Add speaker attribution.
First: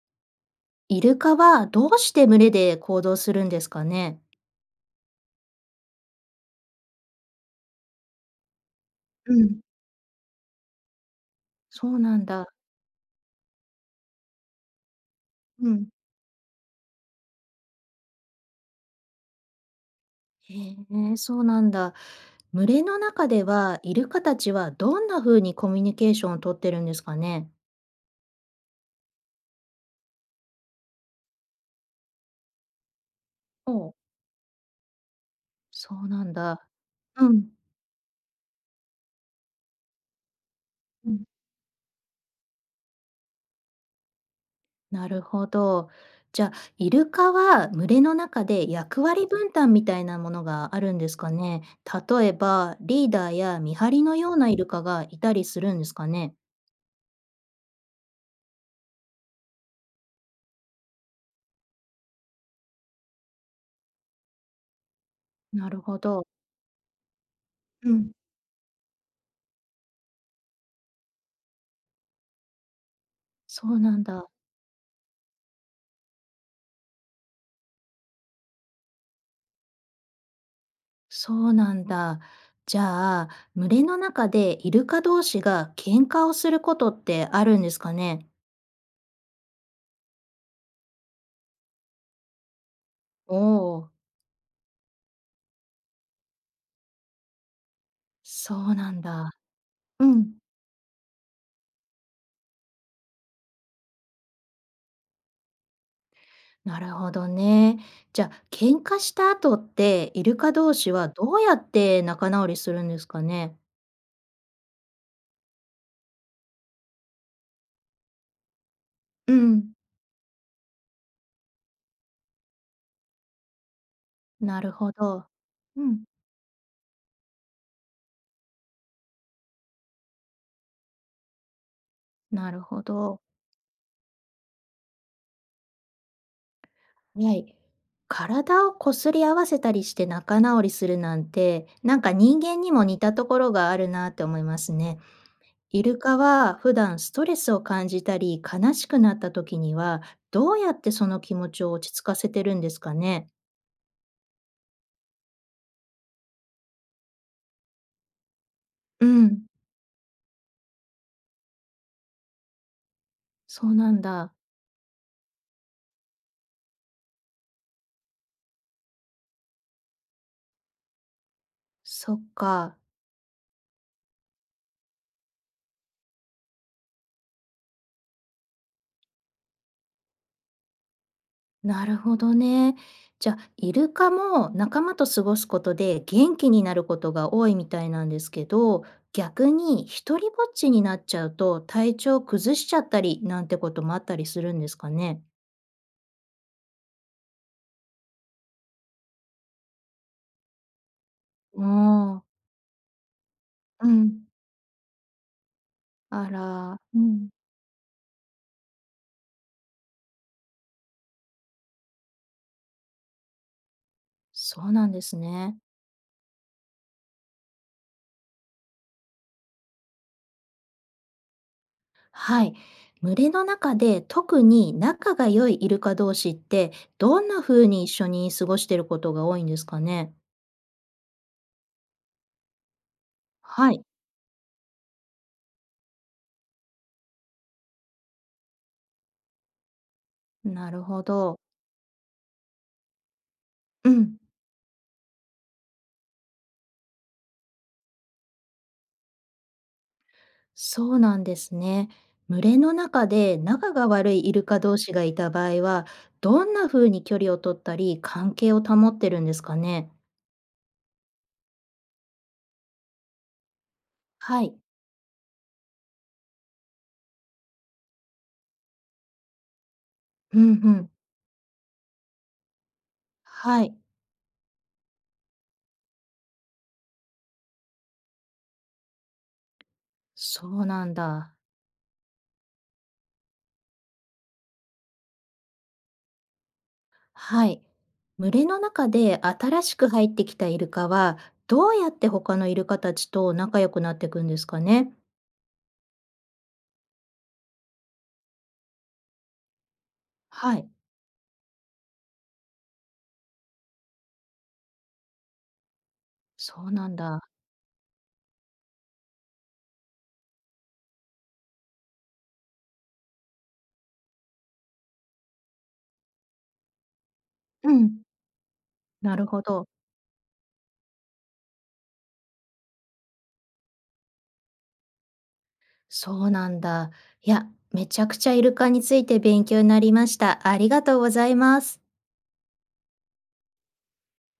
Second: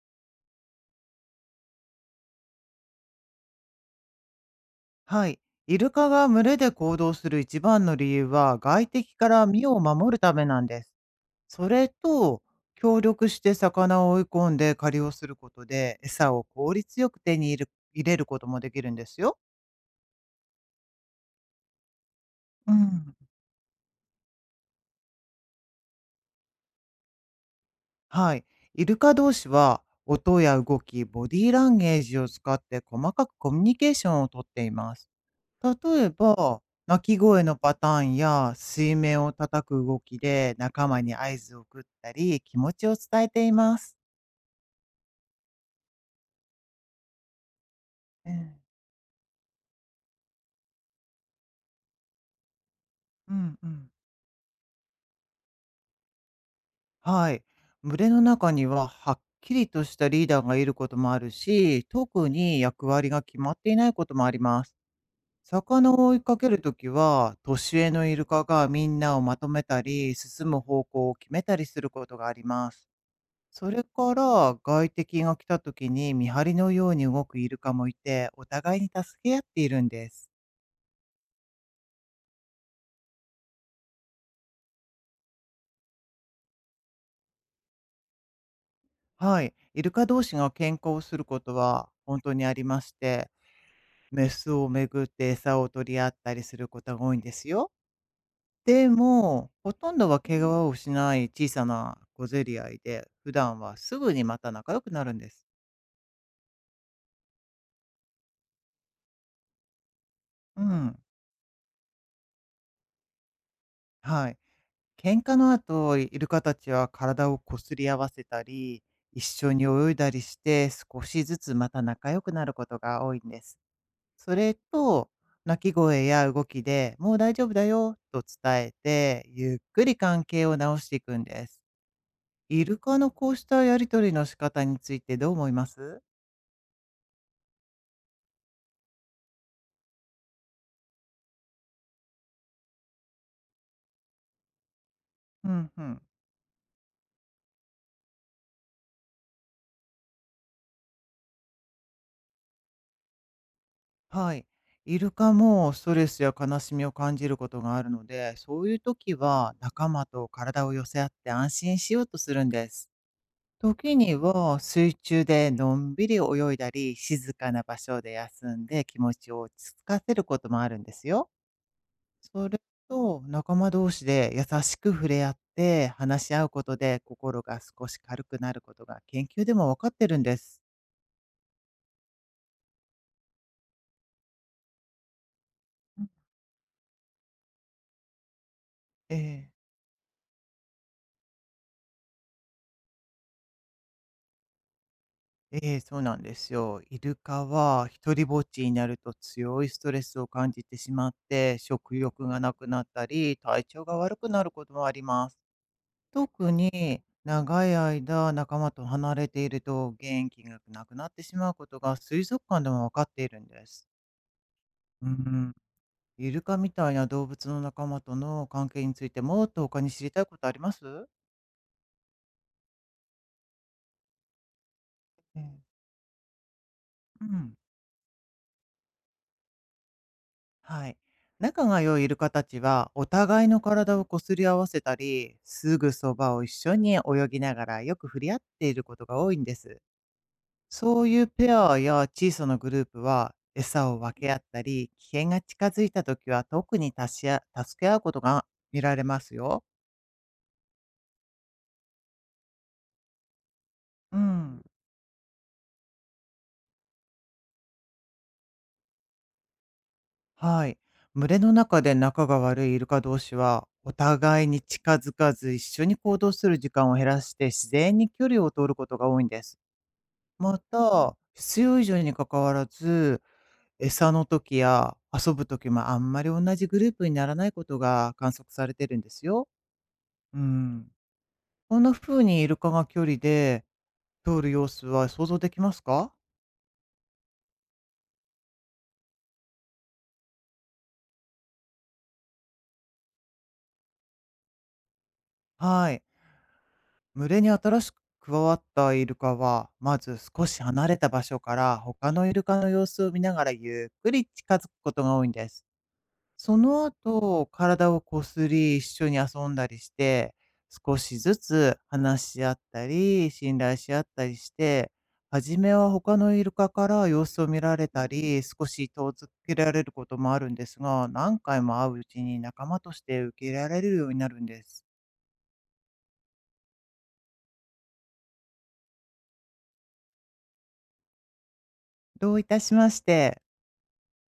Speaker 1: イルカはどうして群れで行動するんですかね？
Speaker 2: はい。イルカが群れで行動する一番の理由は外敵か
Speaker 1: う
Speaker 2: ら
Speaker 1: ん。
Speaker 2: 身を守るためなんです。そ
Speaker 1: そ
Speaker 2: れ
Speaker 1: うなん
Speaker 2: と、
Speaker 1: だ。
Speaker 2: 協力して魚を追い込んで狩りをすること
Speaker 1: うん。
Speaker 2: で餌を効率よく手に入れることもできるんですよ。
Speaker 1: へえ、そうなんだ。群
Speaker 2: う
Speaker 1: れの
Speaker 2: ん。
Speaker 1: 中では、イルカたちはどんな風にコミュニケーションを取ってるんですかね？
Speaker 2: はい。イルカ同士は音や動き、ボディーランゲージを使って細かくコミュ
Speaker 1: お
Speaker 2: ニケー
Speaker 1: う、
Speaker 2: ションをとっています。
Speaker 1: そ
Speaker 2: 例
Speaker 1: う
Speaker 2: え
Speaker 1: なん
Speaker 2: ば、
Speaker 1: だ。
Speaker 2: 鳴き
Speaker 1: う
Speaker 2: 声
Speaker 1: ん、
Speaker 2: のパターンや水面を叩く動きで仲間
Speaker 1: う
Speaker 2: に
Speaker 1: ん。
Speaker 2: 合図を送ったり、気持ちを伝えています。
Speaker 1: なるほど。じゃあ、イルカは群れの
Speaker 2: え
Speaker 1: 中
Speaker 2: え、
Speaker 1: で役割分担みたいなものがあるんですかね？例えば、リーダ
Speaker 2: う
Speaker 1: ー
Speaker 2: ん
Speaker 1: や
Speaker 2: う
Speaker 1: 見張
Speaker 2: ん。
Speaker 1: りのようなイルカがいたりするんですかね？
Speaker 2: はい。群れの中にははっきりとしたリーダーがいることもあるし、特に役割が決まっていないこともあります。
Speaker 1: なる
Speaker 2: 魚
Speaker 1: ほ
Speaker 2: を追い
Speaker 1: ど。
Speaker 2: かけるときは、年
Speaker 1: う
Speaker 2: 上の
Speaker 1: ん。
Speaker 2: イルカがみんなをまとめたり、進む方向を決めたりすることがあります。
Speaker 1: そ
Speaker 2: そ
Speaker 1: う
Speaker 2: れ
Speaker 1: なん
Speaker 2: か
Speaker 1: だ。
Speaker 2: ら、外敵が来た時に見張りのように動くイルカもいて、お互いに助け合っているんです。
Speaker 1: そうなんだ。じゃあ、群れの中でイルカ同士が喧嘩をすることってあるんですかね？
Speaker 2: はい。イルカ同士が喧嘩をすることは本当にありまして、
Speaker 1: おお、
Speaker 2: メスをめぐって餌を取り合ったりすることが多いんですよ。
Speaker 1: そう
Speaker 2: で
Speaker 1: なんだ。
Speaker 2: も、ほとん
Speaker 1: う
Speaker 2: どは
Speaker 1: ん、
Speaker 2: 怪我をしない小さな小競り合いで、普段はすぐにまた仲良くなるんです。
Speaker 1: なるほどね。じゃあ、喧嘩した後って、イルカ
Speaker 2: う
Speaker 1: 同士
Speaker 2: ん。
Speaker 1: はどうやって仲直りするんですかね？
Speaker 2: はい。喧嘩の後、イルカたちは体をこすり合わせたり、一
Speaker 1: う
Speaker 2: 緒に
Speaker 1: ん、
Speaker 2: 泳いだりして、少しずつまた仲良くなることが多いんです。それ
Speaker 1: なるほ
Speaker 2: と、
Speaker 1: ど。
Speaker 2: 鳴き
Speaker 1: うん、
Speaker 2: 声や動きでもう大丈夫だよと伝えて、ゆっくり関係を直していくんです。
Speaker 1: なる
Speaker 2: イル
Speaker 1: ほ
Speaker 2: カの
Speaker 1: ど。
Speaker 2: こうしたやりとりの仕方についてどう思います？
Speaker 1: はい。体をこすり合わせたりして仲直りするなんて、なんか人間にも似たところがあるなって思いますね。
Speaker 2: うんう
Speaker 1: イル
Speaker 2: ん。
Speaker 1: カは普段ストレスを感じたり悲しくなった時には、どうやってその気持ちを落ち着かせてるんですかね。
Speaker 2: はい。イルカもストレスや悲しみを感じることがあるので、そういう
Speaker 1: う
Speaker 2: 時
Speaker 1: ん、
Speaker 2: は仲間と体を寄せ合って安心しようとするんです。
Speaker 1: そうな
Speaker 2: 時
Speaker 1: ん
Speaker 2: に
Speaker 1: だ。
Speaker 2: は水中でのんびり泳いだり、静かな場所で休んで気持ちを落ち着かせることもあるんですよ。
Speaker 1: そっ
Speaker 2: それ
Speaker 1: か。
Speaker 2: と仲間同士で優しく触れ合って話し合うことで心が少し軽くなることが研究でも分かってるんです。
Speaker 1: なるほどね。じゃあ、イルカも仲間と過ごすことで
Speaker 2: うん。
Speaker 1: 元気になることが多いみたいなんですけど、
Speaker 2: え
Speaker 1: 逆
Speaker 2: え
Speaker 1: に一人ぼっちになっちゃうと体調崩しちゃったりなんてこともあったりするんですかね？
Speaker 2: ええ、そうなんですよ。イルカは一りぼっちになると強いストレスを感じてしまって、
Speaker 1: あ
Speaker 2: 食
Speaker 1: あ、
Speaker 2: 欲がなくなったり、体調
Speaker 1: う
Speaker 2: が悪
Speaker 1: ん。
Speaker 2: くなることもあります。
Speaker 1: あ
Speaker 2: 特
Speaker 1: ら、う
Speaker 2: に
Speaker 1: ん。
Speaker 2: 長い間仲間と離れていると元気がなくなってしまうことが水族館でもわかっているんです。
Speaker 1: そうなんで
Speaker 2: う
Speaker 1: す
Speaker 2: ん。
Speaker 1: ね。
Speaker 2: イルカみたいな動物の仲間との関係についてもっと他に知りたいことあります？
Speaker 1: はい。群れの中で特に仲が
Speaker 2: え
Speaker 1: 良い
Speaker 2: え、
Speaker 1: イルカ同士って、ど
Speaker 2: う
Speaker 1: んな
Speaker 2: ん。
Speaker 1: 風に一緒に過ごしてることが多いんですかね？
Speaker 2: はい。仲が良いイルカたちは、お互いの
Speaker 1: はい、
Speaker 2: 体をこすり合わせたり、すぐそばを一緒に泳ぎながらよく触れ合っていることが多いんです。
Speaker 1: なるほ
Speaker 2: そういう
Speaker 1: ど。
Speaker 2: ペアや小さなグループは、餌
Speaker 1: う
Speaker 2: を
Speaker 1: ん。
Speaker 2: 分け合ったり、危険が近づいた時は特に助け合うことが見られますよ。
Speaker 1: そうなんですね。群れの中で仲が悪
Speaker 2: う
Speaker 1: いイルカ
Speaker 2: ん。
Speaker 1: 同士がいた場合は、どんな風に距離を取ったり関係を保ってるんですかね。
Speaker 2: はい。群れの中で仲が悪いイルカ同士は、お
Speaker 1: は
Speaker 2: 互い
Speaker 1: い。
Speaker 2: に近づかず一緒に行動する時間を減らして自然に距離を取ることが多いんです。
Speaker 1: うんう
Speaker 2: ま
Speaker 1: ん。
Speaker 2: た、必要以上に関わらず、
Speaker 1: はい。
Speaker 2: 餌の時や遊ぶ時もあんまり同じグループにならないことが観測されてるんですよ。う
Speaker 1: そうな
Speaker 2: ん。
Speaker 1: んだ。
Speaker 2: こんな風にイルカが距離で通る様子は想像できますか？
Speaker 1: はい。群れの中で新しく入ってきたイルカは、どうやって他のイルカたちと仲良くなっていくんですかね。
Speaker 2: はい。群れに新しく加わったイルカは、まず少
Speaker 1: は
Speaker 2: し
Speaker 1: い。
Speaker 2: 離れた場所から他のイルカの様子を見ながらゆっくり近づくことが多いんです。そ
Speaker 1: そう
Speaker 2: の
Speaker 1: なんだ。
Speaker 2: 後、体をこすり、一緒に遊んだりして、少しずつ話し合ったり、信頼し合ったりして、初めは他のイルカから様子を見
Speaker 1: う
Speaker 2: られ
Speaker 1: ん。
Speaker 2: たり、少し遠
Speaker 1: なる
Speaker 2: づ
Speaker 1: ほ
Speaker 2: け
Speaker 1: ど。
Speaker 2: られることもあるんですが、何回も会ううちに仲間として受け入れられるようになるんです。
Speaker 1: そうなんだ。いや、めちゃくちゃイルカについて勉強になりました。ありがとうございます。
Speaker 2: どういたしまして。